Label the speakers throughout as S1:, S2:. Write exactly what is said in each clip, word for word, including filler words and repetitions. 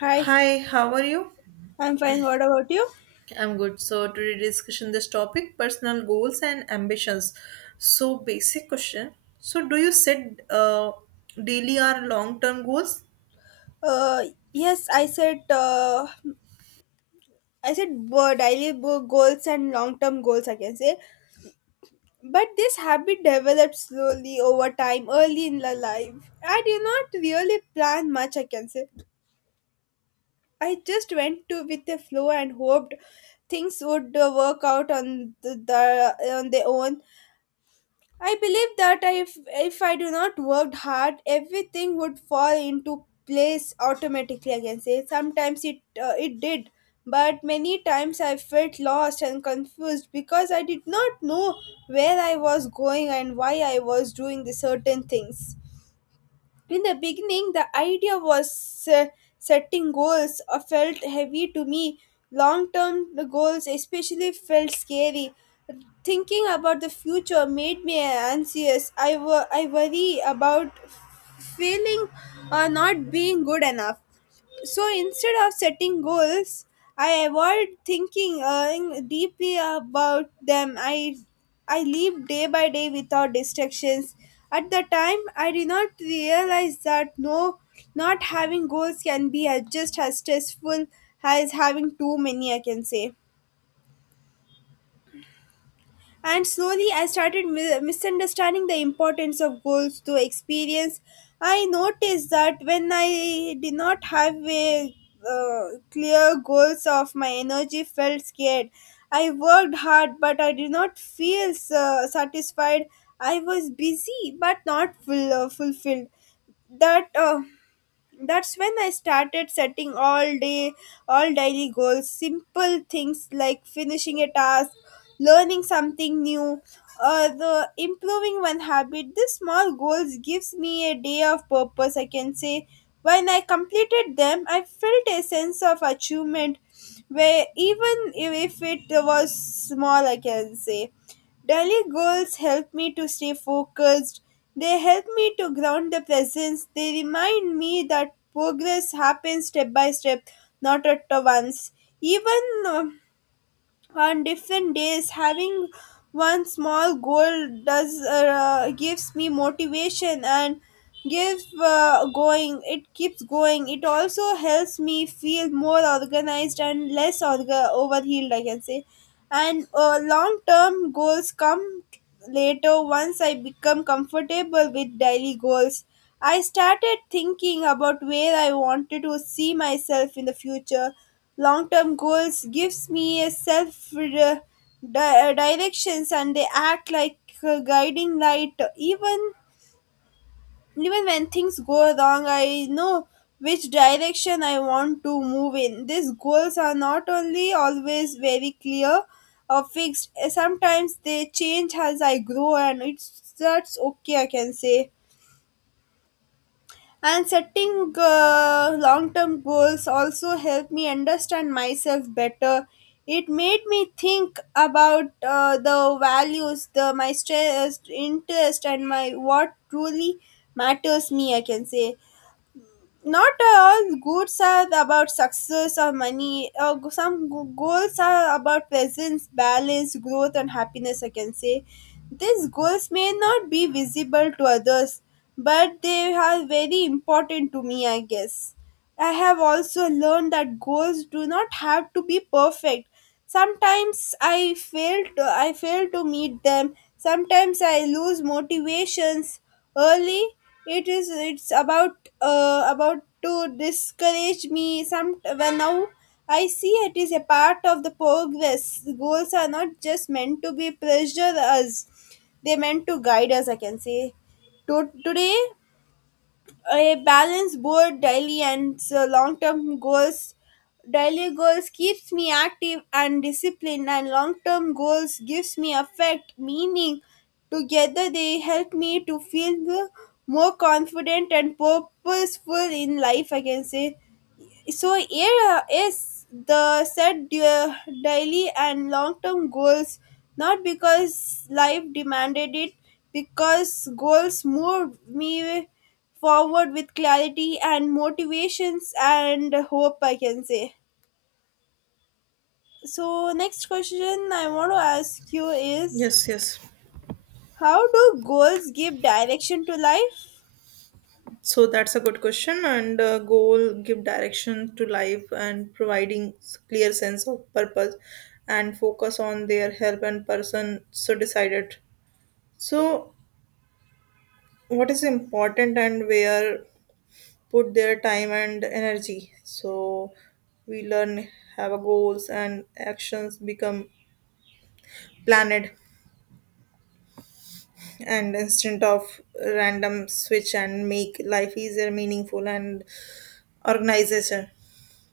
S1: Hi,
S2: Hi, how are you?
S1: I'm fine. What about you?
S2: I'm good. So today discussion this topic personal goals and ambitions. So basic question. So do you set uh, daily or long term goals?
S1: Uh, yes, I said uh, I said bo- daily bo- goals and long-term goals, I can say, but this habit develops slowly over time, early in the life. I did not really plan much, I can say. I just went to with the flow and hoped things would uh, work out on the, the on their own. I believe that if if I do not work hard, everything would fall into place automatically. I can say sometimes it uh, it did, but many times I felt lost and confused because I did not know where I was going and why I was doing the certain things. In the beginning, the idea was uh, setting goals uh, felt heavy to me. Long term goals, especially, felt scary. Thinking about the future made me anxious. I, wo- I worry about failing or not being good enough. So instead of setting goals, I avoid thinking uh, in- deeply about them. I i live day by day without distractions. At the time I did not realize that no not having goals can be as just as stressful as having too many, I can say. And slowly, I started mi- misunderstanding the importance of goals to experience. I noticed that when I did not have a uh, clear goals of my energy felt scared. I worked hard, but I did not feel uh, satisfied. I was busy, but not full, uh, fulfilled. That uh, that's when I started setting all day all daily goals, simple things like finishing a task, learning something new, or the improving one habit. These small goals gives me a day of purpose, I can say. When I completed them, I felt a sense of achievement, where even if if it was small, I can say. Daily goals help me to stay focused. They help me to ground the presence. They remind me that progress happens step by step, not at once. Even uh, on different days, having one small goal does uh, gives me motivation and gives uh, going. It keeps going. It also helps me feel more organized and less orga- overhealed, I can say. And uh, long term goals come later, once I become comfortable with daily goals. I started thinking about where I wanted to see myself in the future. Long term goals gives me a self uh, di- uh, directions, and they act like a guiding light. Even even when things go wrong, I know which direction I want to move in. These goals are not only always very clear or fixed. Eh, sometimes they change as I grow, and it's that's okay, I can say. And setting uh, long term goals also helped me understand myself better. It made me think about uh, the values, the my stress, interest, and my what truly matters me, I can say. Not all goals are about success or money. Uh, g- some g- goals are about presence, balance, growth, and happiness, I can say. These goals may not be visible to others, but they are very important to me, I guess. I have also learned that goals do not have to be perfect. Sometimes I fail to, I fail to meet them. Sometimes I lose motivations early. It is it's about uh, about to discourage me. Some when now I see it is a part of the progress. Goals are not just meant to be pressure us; they meant to guide us, I can say. To- today a balance board daily and long term goals. Daily goals keeps me active and disciplined, and long term goals gives me effect, meaning together they help me to feel more confident and purposeful in life, I can say. So here uh, is the set du- daily and long-term goals, not because life demanded it, because goals moved me forward with clarity and motivations and hope, I can say. So next question I want to ask you is,
S2: Yes, yes.
S1: how do goals give direction to life?
S2: So that's a good question. And uh, goal give direction to life and providing s- clear sense of purpose and focus on their help and person so decided. So what is important and where put their time and energy. So we learn, have a goals, and actions become planned and instead of random switch and make life easier, meaningful, and organization.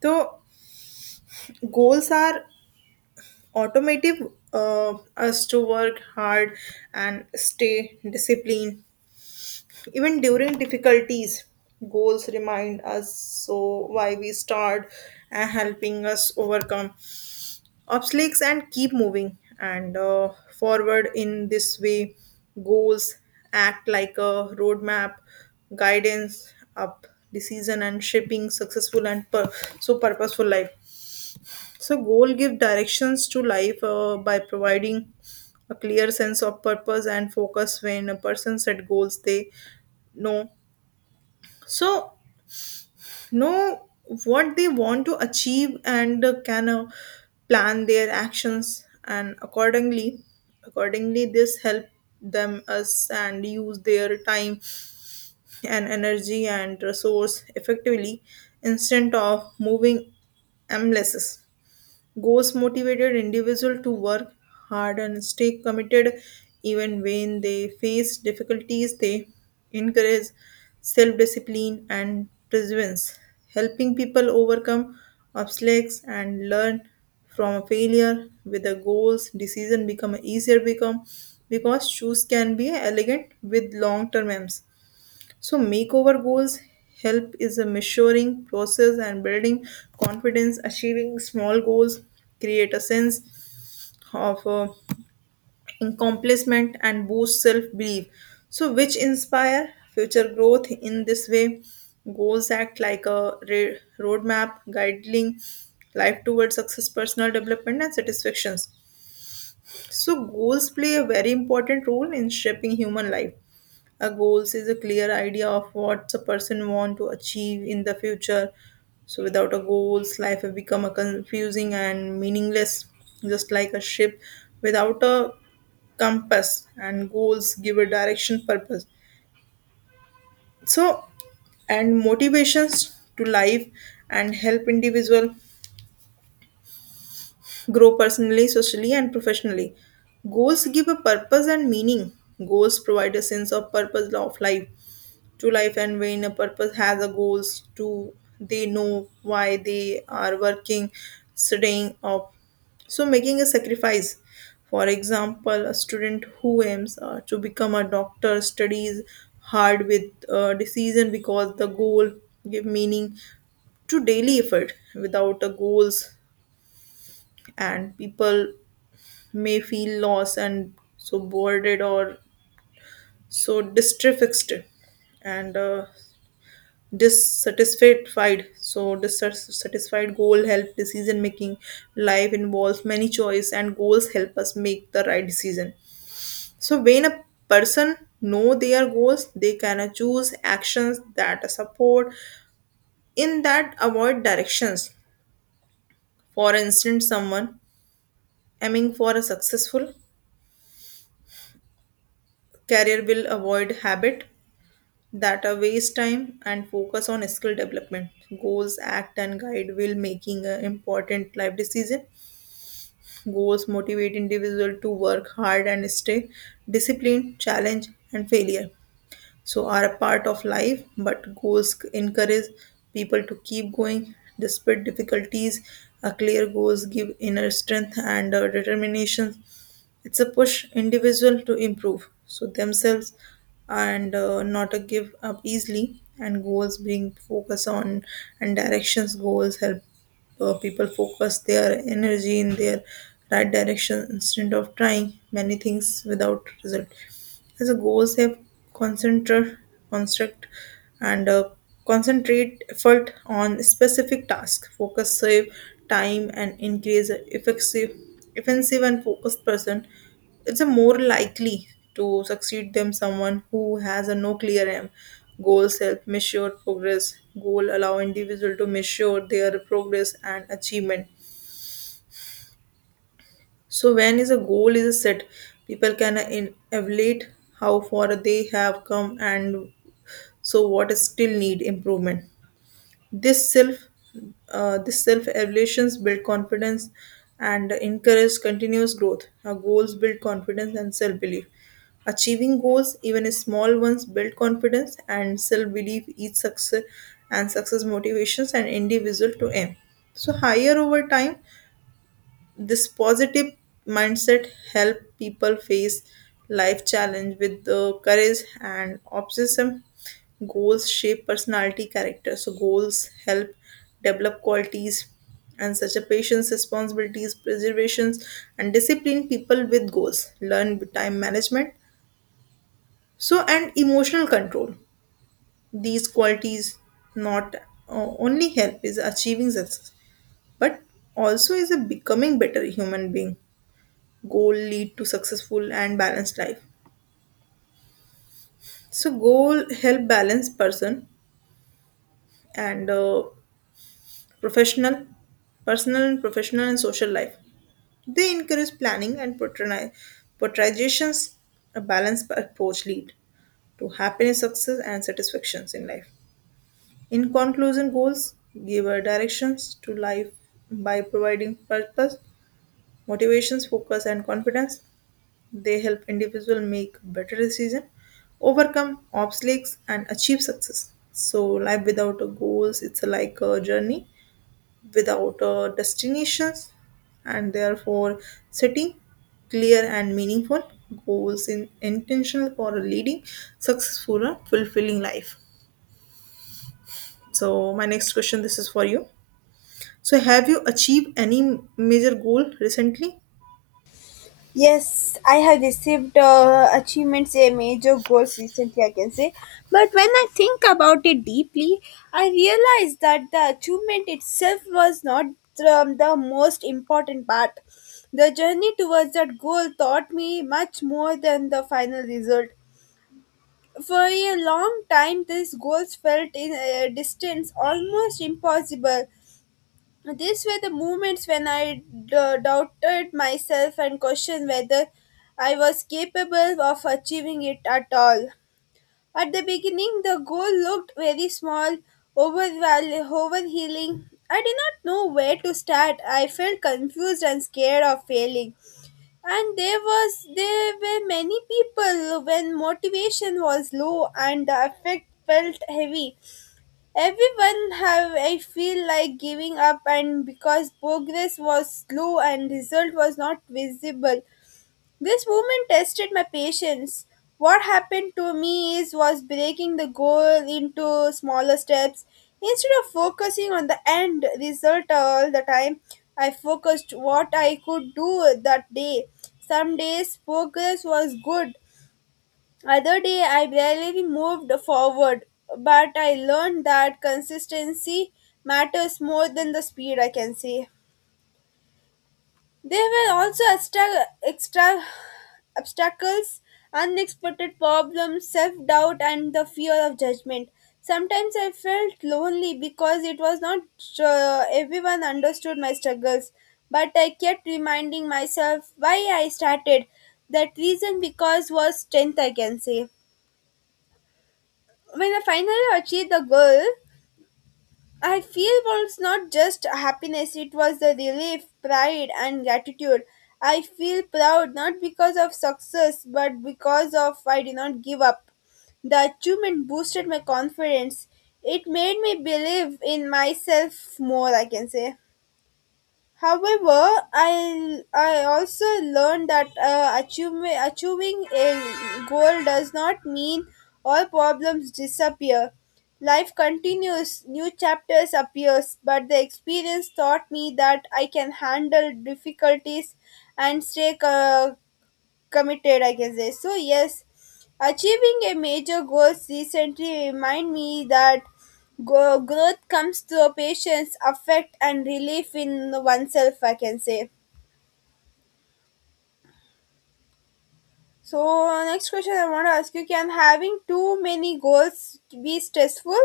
S2: So goals are automative uh, us to work hard and stay disciplined even during difficulties. Goals remind us so why we start and helping us overcome obstacles and keep moving and uh, forward in this way. Goals act like a roadmap guidance up decision and shaping successful and pur- so purposeful life. So goal give directions to life uh, by providing a clear sense of purpose and focus when a person set goals they know so know what they want to achieve and uh, can uh, plan their actions and accordingly accordingly this help them us and use their time and energy and resource effectively, instead of moving aimless. Goals motivated individual to work hard and stay committed even when they face difficulties. They encourage self-discipline and perseverance, helping people overcome obstacles and learn from failure with the goals decision become easier become because shoes can be elegant with long term aims. So, makeover goals help is a measuring process and building confidence, achieving small goals, create a sense of uh, accomplishment and boost self belief. So, which inspire future growth in this way. Goals act like a re- roadmap guiding life towards success, personal development, and satisfactions. So, goals play a very important role in shaping human life. A goals is a clear idea of what a person want to achieve in the future. So without a goals, life will become a confusing and meaningless, just like a ship without a compass. And goals give a direction, purpose. So and motivations to life and help individual grow personally, socially, and professionally. Goals give a purpose and meaning. Goals provide a sense of purpose of life to life, and when a purpose has a goals to they know why they are working staying up so making a sacrifice. For example, a student who aims uh, to become a doctor studies hard with uh, decision because the goal give meaning to daily effort without a goals, and people may feel lost and so bored or so distressed and uh, dissatisfied. So dissatisfied goal help decision making. Life involves many choice and goals help us make the right decision. So when a person know their goals, they can choose actions that support in that avoid directions. For instance, someone aiming for a successful career will avoid habit that are waste time and focus on skill development. Goals act and guide will making an important life decision. Goals motivate individual to work hard and stay disciplined challenge and failure so are a part of life, but goals encourage people to keep going despite difficulties. A clear goals give inner strength and uh, determination. It's a push individual to improve so themselves and uh, not a give up easily. And goals bring focus on and directions. Goals help uh, people focus their energy in their right direction instead of trying many things without result. As a goals have concentrate construct and uh, concentrate effort on specific task focus save time and increase effective offensive and focused person. It's a more likely to succeed than someone who has a no clear aim. Goals help measure progress. Goal allow individual to measure their progress and achievement. So when is a goal is set, people can in- evaluate how far they have come and so what is still need improvement. This self uh, this self evaluations build confidence and encourage continuous growth. Our goals build confidence and self belief. Achieving goals, even small ones, build confidence and self belief. Each success and success motivations an individual to aim. So higher over time this positive mindset help people face life challenge with the courage and optimism. Goals shape personality character so goals help develop qualities and such a patience responsibilities preservations and discipline. People with goals learn with time management so and emotional control. These qualities not uh, only help is achieving success, but also is a becoming better human being. Goal lead to successful and balanced life so goal help balance person and uh, professional personal and professional and social life. They encourage planning and portray- portrayations. A balanced approach lead to happiness success and satisfactions in life. In conclusion, goals give a directions to life by providing purpose motivations focus and confidence. They help individual make better decisions, overcome obstacles, and achieve success. So life without a goals, it's like a journey without a destinations, and therefore setting clear and meaningful goals in intentional for a leading successful and fulfilling life. So my next question, this is for you. So have you achieved any major goal recently?
S1: Yes, I have received uh, achievements, a major goals recently, I can say. But when I think about it deeply, I realize that the achievement itself was not um, the most important part. The journey towards that goal taught me much more than the final result. For a long time, these goals felt in a distance, almost impossible. These were the moments when I d- doubted myself and questioned whether I was capable of achieving it at all. At the beginning, the goal looked very small, overval- overhealing. I did not know where to start. I felt confused and scared of failing. And there was there were many people when motivation was low and the effect felt heavy. Everyone have I feel like giving up and because progress was slow and result was not visible. This movement tested my patience. What happened to me is was breaking the goal into smaller steps. Instead of focusing on the end result all the time, I focused what I could do that day. Some days progress was good, other day I barely moved forward, but I learned that consistency matters more than the speed, I can say. There were also extra, extra obstacles, unexpected problems, self doubt, and the fear of judgment. Sometimes I felt lonely because it was not uh, everyone understood my struggles, but I kept reminding myself why I started. That reason because was strength, I can say. When I finally achieved the goal, I feel was not just happiness, it was the relief, pride, and gratitude. I feel proud not because of success but because of I did not give up. The achievement boosted my confidence. It made me believe in myself more, I can say. However, I I also learned that uh, achieving achieving a goal does not mean all problems disappear. Life continues, new chapters appears, but the experience taught me that I can handle difficulties and stay uh, committed, I can say. So yes, achieving a major goals recently remind me that go- growth comes through patience affect and relief in oneself, I can say. So next question I want to ask you, can having too many goals be stressful?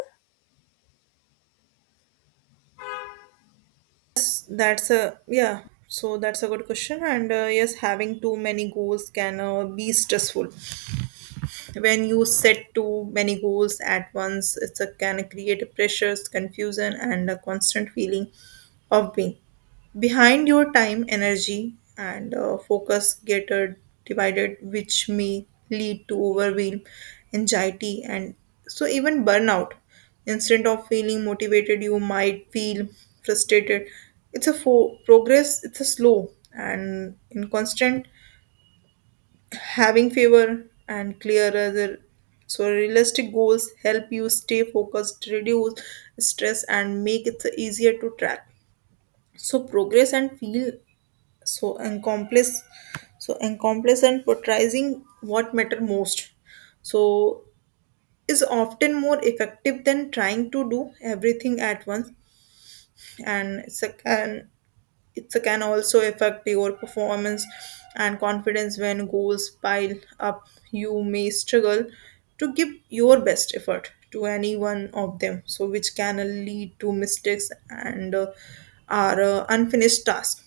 S2: That's that's a yeah. So that's a good question. And uh, yes, having too many goals can uh, be stressful. When you set too many goals at once, it's a can create pressures, confusion, and a constant feeling of being behind your time, energy, and uh, focus get uh, divided, which may lead to overwhelm, anxiety, and so even burnout. Instead of feeling motivated, you might feel frustrated. It's a fo- progress. It's a slow and in constant having fewer and clearer so realistic goals help you stay focused reduce stress and make it easier to track so progress and feel so accomplished so accomplished and prioritizing what matter most so is often more effective than trying to do everything at once. And it's a, and it can also affect your performance and confidence when goals pile up. You may struggle to give your best effort to any one of them, so which can lead to mistakes and uh, are uh, unfinished tasks.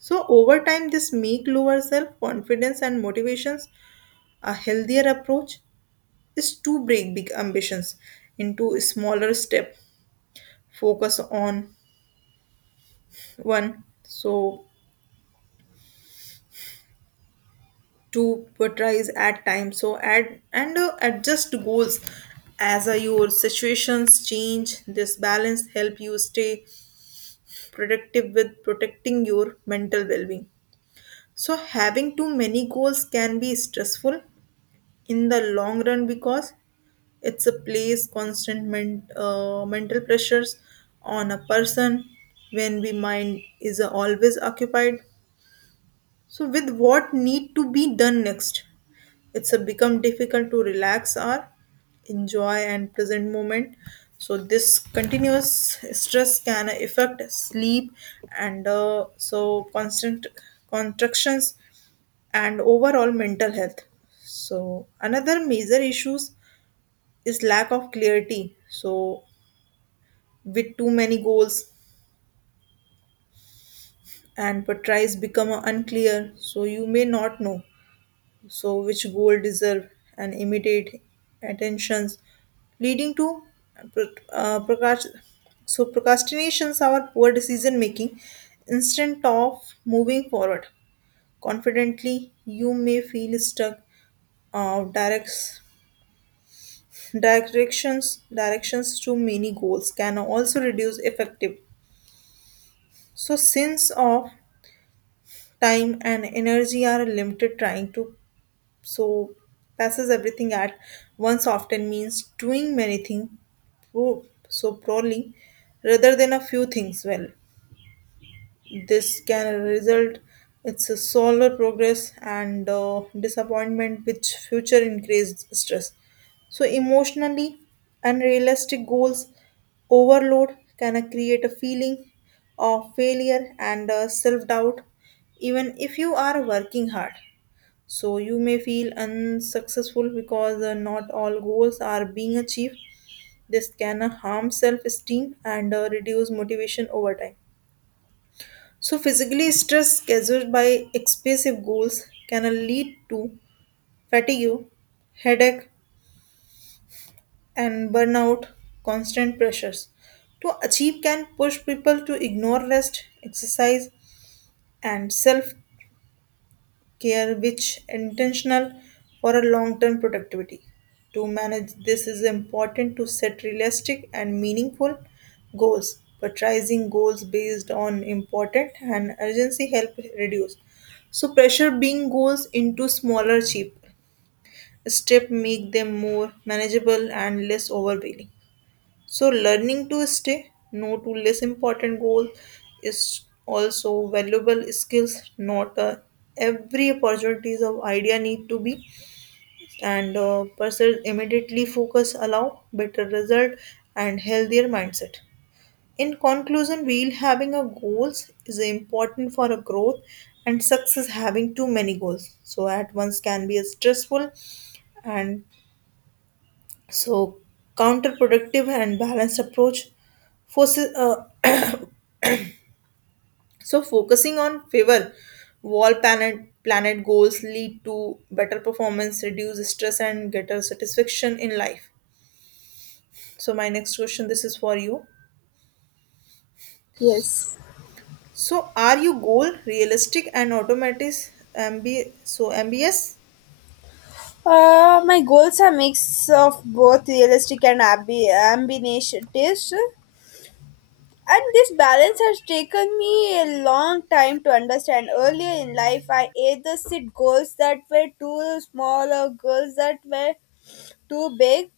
S2: So over time, this make lower self confidence and motivations. A healthier approach is to break big ambitions into smaller step. Focus on one. So to prioritize at times so add and uh, adjust goals as uh, your situations change this balance help you stay productive with protecting your mental well-being. So having too many goals can be stressful in the long run because it's a place constant men- uh, mental pressures on a person when we mind is uh, always occupied. So with what need to be done next? It's a become difficult to relax or enjoy and present moment. So this continuous stress can affect sleep and uh, so constant contractions and overall mental health. So another major issues is lack of clarity. So with too many goals and priorities become unclear, so you may not know so which goal deserve and immediate attentions, leading to pro- uh, procrast- so procrastinations are poor decision making. Instead of moving forward confidently, you may feel stuck uh, directs directions directions to many goals can also reduce effective so since of time and energy are limited trying to so passes everything at once often means doing many things pro- so poorly rather than a few things well. This can result it's a slower progress and uh, disappointment which future increased stress. So emotionally unrealistic goals overload can uh, create a feeling of failure and uh, self-doubt even if you are working hard, so you may feel unsuccessful because uh, not all goals are being achieved. This can uh, harm self esteem and uh, reduce motivation over time. So, physically, stress caused by excessive goals can uh, lead to fatigue, headache, and burnout, constant pressures. To achieve can push people to ignore rest, exercise, and self care which intentional for a long-term productivity. To manage this is important to set realistic and meaningful goals. Prioritizing goals based on important and urgency help reduce. So pressure being goals into smaller cheap step make them more manageable and less overwhelming. So, learning to stay no to less important goals is also valuable skills. Not uh, every opportunities of idea need to be and uh, pursue immediately focus allow better result and healthier mindset. In conclusion, while having a goals is important for a growth and success having too many goals. So at once can be a stressful and so, counterproductive and balanced approach forces. Uh, so, focusing on favor wall planet planet goals lead to better performance, reduce stress, and greater satisfaction in life. So, my next question, this is for you.
S1: Yes,
S2: So, are you goal realistic and automatic? M B so M B S?
S1: uh, my goals are mix of both realistic and ambi- ambitious. And this balance has taken me a long time to understand. Earlier in life, I either set goals that were too small or goals that were too big.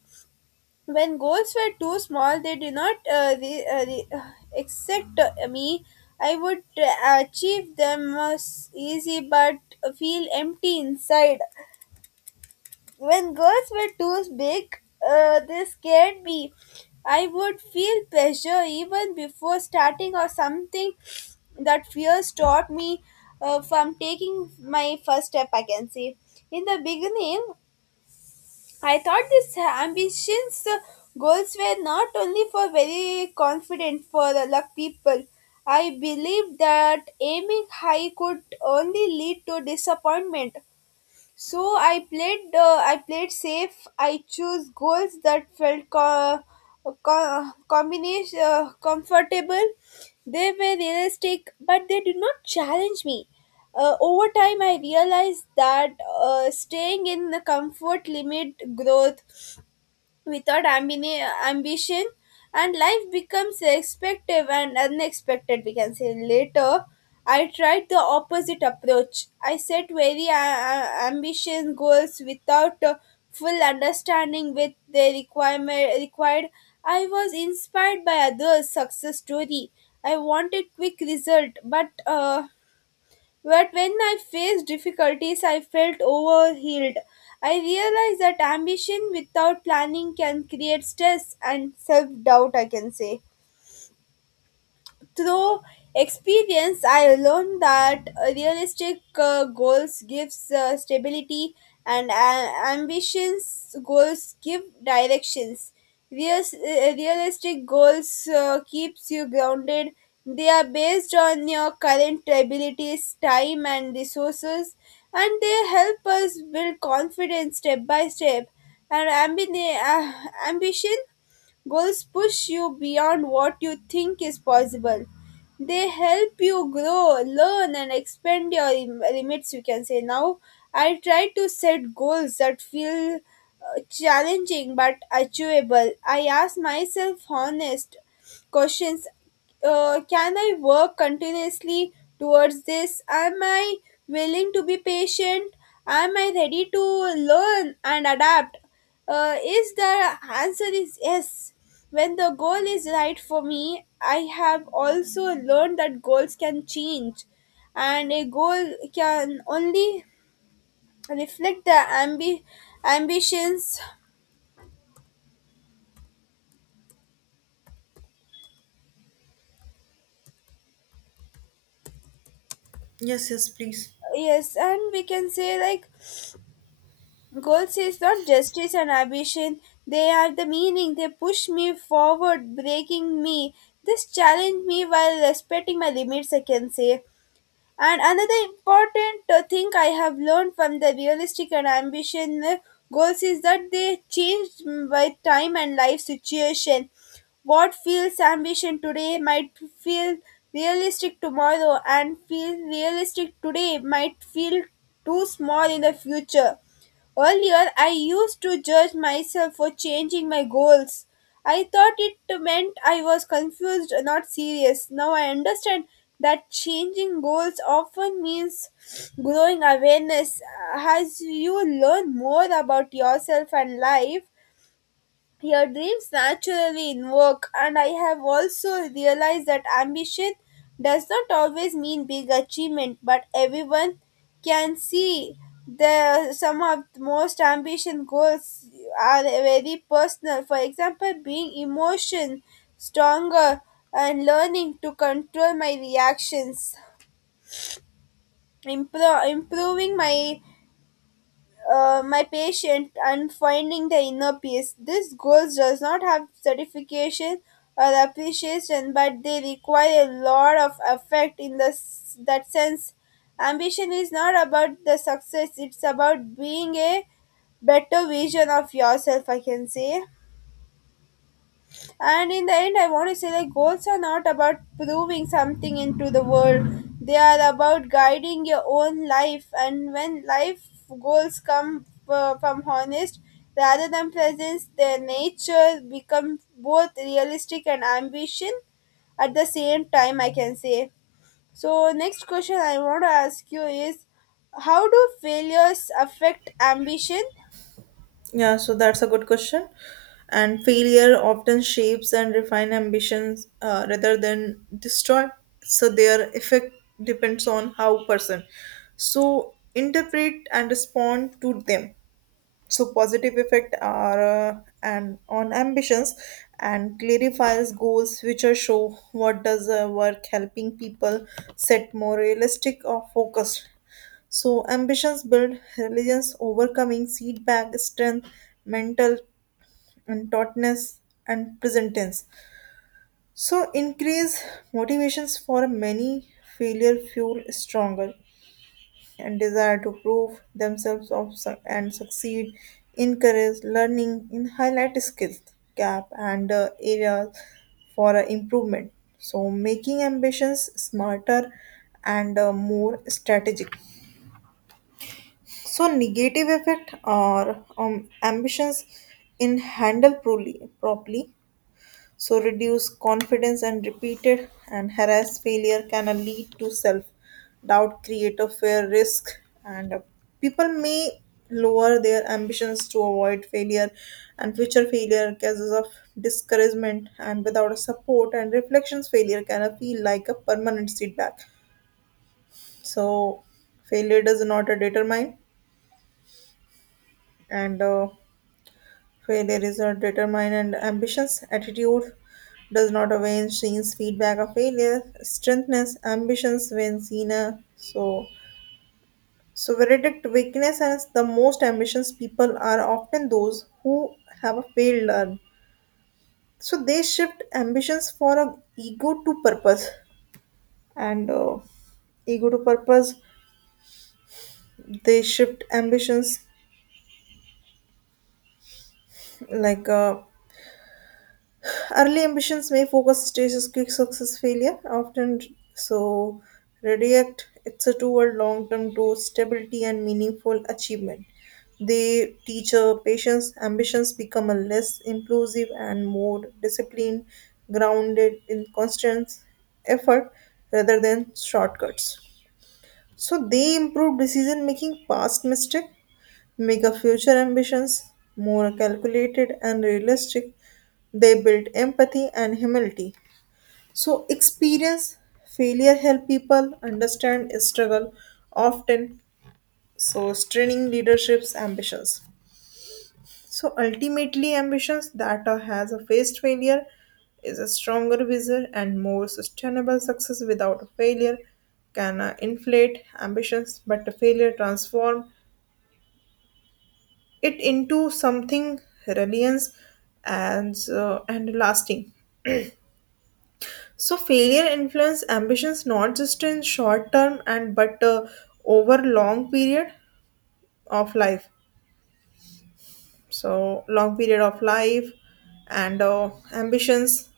S1: When goals were too small, they did not uh, re- uh, re- uh, accept uh, me. I would uh, achieve them as easy but feel empty inside. When girls were too big, uh, they scared me. I would feel pressure even before starting or something that fear stopped me uh, from taking my first step, I can say. In the beginning, I thought these ambitions uh, goals were not only for very confident for the luck people. I believed that aiming high could only lead to disappointment, so I played. Uh, I played safe. I chose goals that felt co- co- combination uh, comfortable. They were realistic, but they did not challenge me. Uh, over time, I realized that uh, staying in the comfort limit growth without ambini- ambition, and life becomes expectative and unexpected, we can say. Later I tried the opposite approach. I set very uh, uh, ambitious goals without uh, full understanding with the requirement required. I was inspired by others success story. I wanted quick result, but uh, but when I faced difficulties, I felt overwhelmed. I realized that ambition without planning can create stress and self doubt, I can say. Through experience, I learned that realistic uh, goals gives uh, stability, and uh, ambitions goals give directions. Real, uh, realistic goals uh, keeps you grounded. They are based on your current abilities, time, and resources, and they help us build confidence step by step. And ambi- uh, ambition goals push you beyond what you think is possible. They help you grow, learn, and expand your im- limits, you can say. Now I try to set goals that feel uh, challenging but achievable. I ask myself honest questions. Uh, can I work continuously towards this? Am I willing to be patient? Am I ready to learn and adapt? Uh, is the answer is yes, when the goal is right for me. I have also learned that goals can change, and a goal can only reflect the ambi- ambitions.
S2: Yes, yes, please.
S1: Yes, and we can say like goals is not justice and ambition. They are the meaning. They push me forward, breaking me. This challenge me while respecting my limits, I can say. And another important uh, thing I have learned from the realistic and ambition uh, goals is that they change by time and life situation. What feels ambition today might feel realistic tomorrow, and feel realistic today might feel too small in the future. Earlier, I used to judge myself for changing my goals. I thought it meant I was confused, not serious. Now I understand that changing goals often means growing awareness as you learn more about yourself and life. Your dreams naturally invoke, and I have also realized that ambition does not always mean big achievement, but everyone can see the some of the most ambition goals are very personal. For example, being emotion stronger and learning to control my reactions, impro- improving my uh, my patient and finding the inner peace. These goals does not have certification or appreciation, but they require a lot of effort in the, s- that sense. Ambition is not about the success; it's about being a better vision of yourself, I can say. And in the end, I want to say like goals are not about proving something into the world. They are about guiding your own life. And when life goals come uh, from honest rather than presence, their nature become both realistic and ambition at the same time, I can say. So next question I want to ask you is, how do failures affect ambition?
S2: Yeah, so that's a good question. And failure often shapes and refine ambitions uh, rather than destroy. So their effect depends on how person so interpret and respond to them, so positive effect are uh, and on ambitions and clarifies goals which are show what does uh, work helping people set more realistic or focused so ambitions build resilience overcoming setback strength mental and tautness and present tense so increase motivations for many failure fuel stronger and desire to prove themselves of, su- and succeed, encourage learning, and highlight skills gap and uh, areas for uh, improvement. So making ambitions smarter and uh, more strategic. So negative effect or um, ambitions in handle properly, properly so, reduced confidence and repeated and harassed failure can uh, lead to self doubt, create a fear, risk, and uh, people may lower their ambitions to avoid failure and future failure causes of discouragement and without a support and reflections failure can uh, feel like a permanent setback so failure does not uh, determine and uh, failure is a determined ambitions. Attitude does not await scenes feedback of failure. Strengthens ambitions when seen a so so verdict weakness as the most ambitious people are often those who have a failed learn. So they shift ambitions for a ego to purpose and uh, ego to purpose. They shift ambitions like uh, early ambitions may focus stages, quick success, failure, often so redirect it's a toward long-term growth, stability, and meaningful achievement. They teach a patience, ambitions become a less impulsive and more disciplined, grounded in constant effort rather than shortcuts. So they improve decision making past mistake make a future ambitions more calculated and realistic. They build empathy and humility. So experience failure help people understand struggle often. So straining leadership's ambitions. So ultimately ambitions that are- has a faced failure is a stronger vision and more sustainable success without a failure can uh, inflate ambitions but a failure transform it into something reliance and uh, and lasting so failure influence ambitions not just in short term and but uh, over long period of life so long period of life and uh, ambitions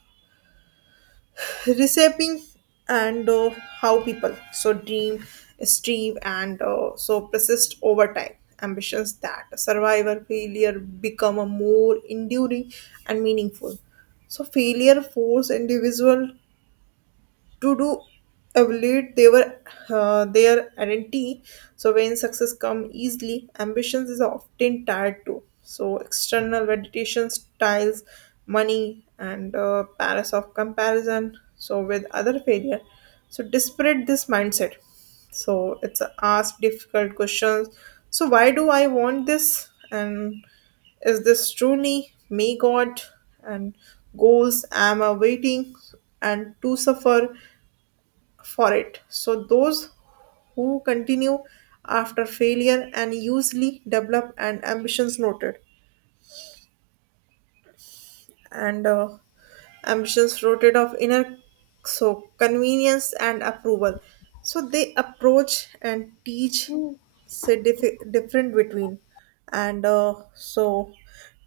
S2: reshaping and uh, how people so dream, strive, and uh, so persist over time. Ambitions that survive or failure become a more enduring and meaningful. So failure force individual to do evaluate their uh, their identity so when success come easily ambitions is often tied to so external validation styles money and uh, paris of comparison so with other failure so disparate this mindset so it's a ask difficult questions so why do I want this and is this truly me god and goals am awaiting and to suffer for it. So those who continue after failure and usually develop an ambitions noted and uh, ambitions floated of inner so convenience and approval. So they approach and teach say dif- different between and uh, so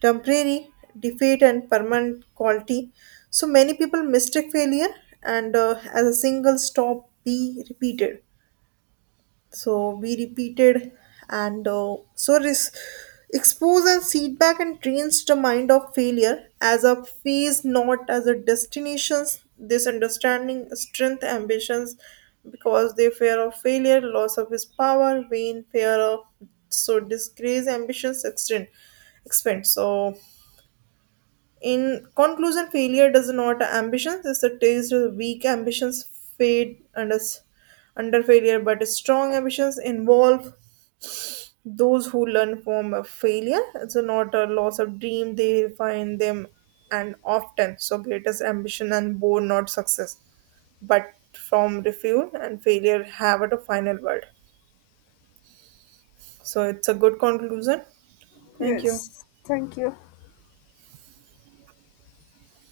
S2: temporary defeat and permanent quality. So many people mistake failure and uh, as a single stop be repeated so we repeated, and uh, so this expose and feedback and trains the mind of failure as a phase, not as a destinations. This understanding strength ambitions because they fear of failure, loss of his power, vain fear of so disgrace ambitions extend expand. So in conclusion, failure does not ambitions. It's a taste of weak ambitions fade under under failure, but strong ambitions involve those who learn from a failure. It's not a loss of dream. They find them and often so greatest ambition and born not success, but from refuel and failure have at a final word. So it's a good conclusion. Thank you.
S1: Yes, thank you.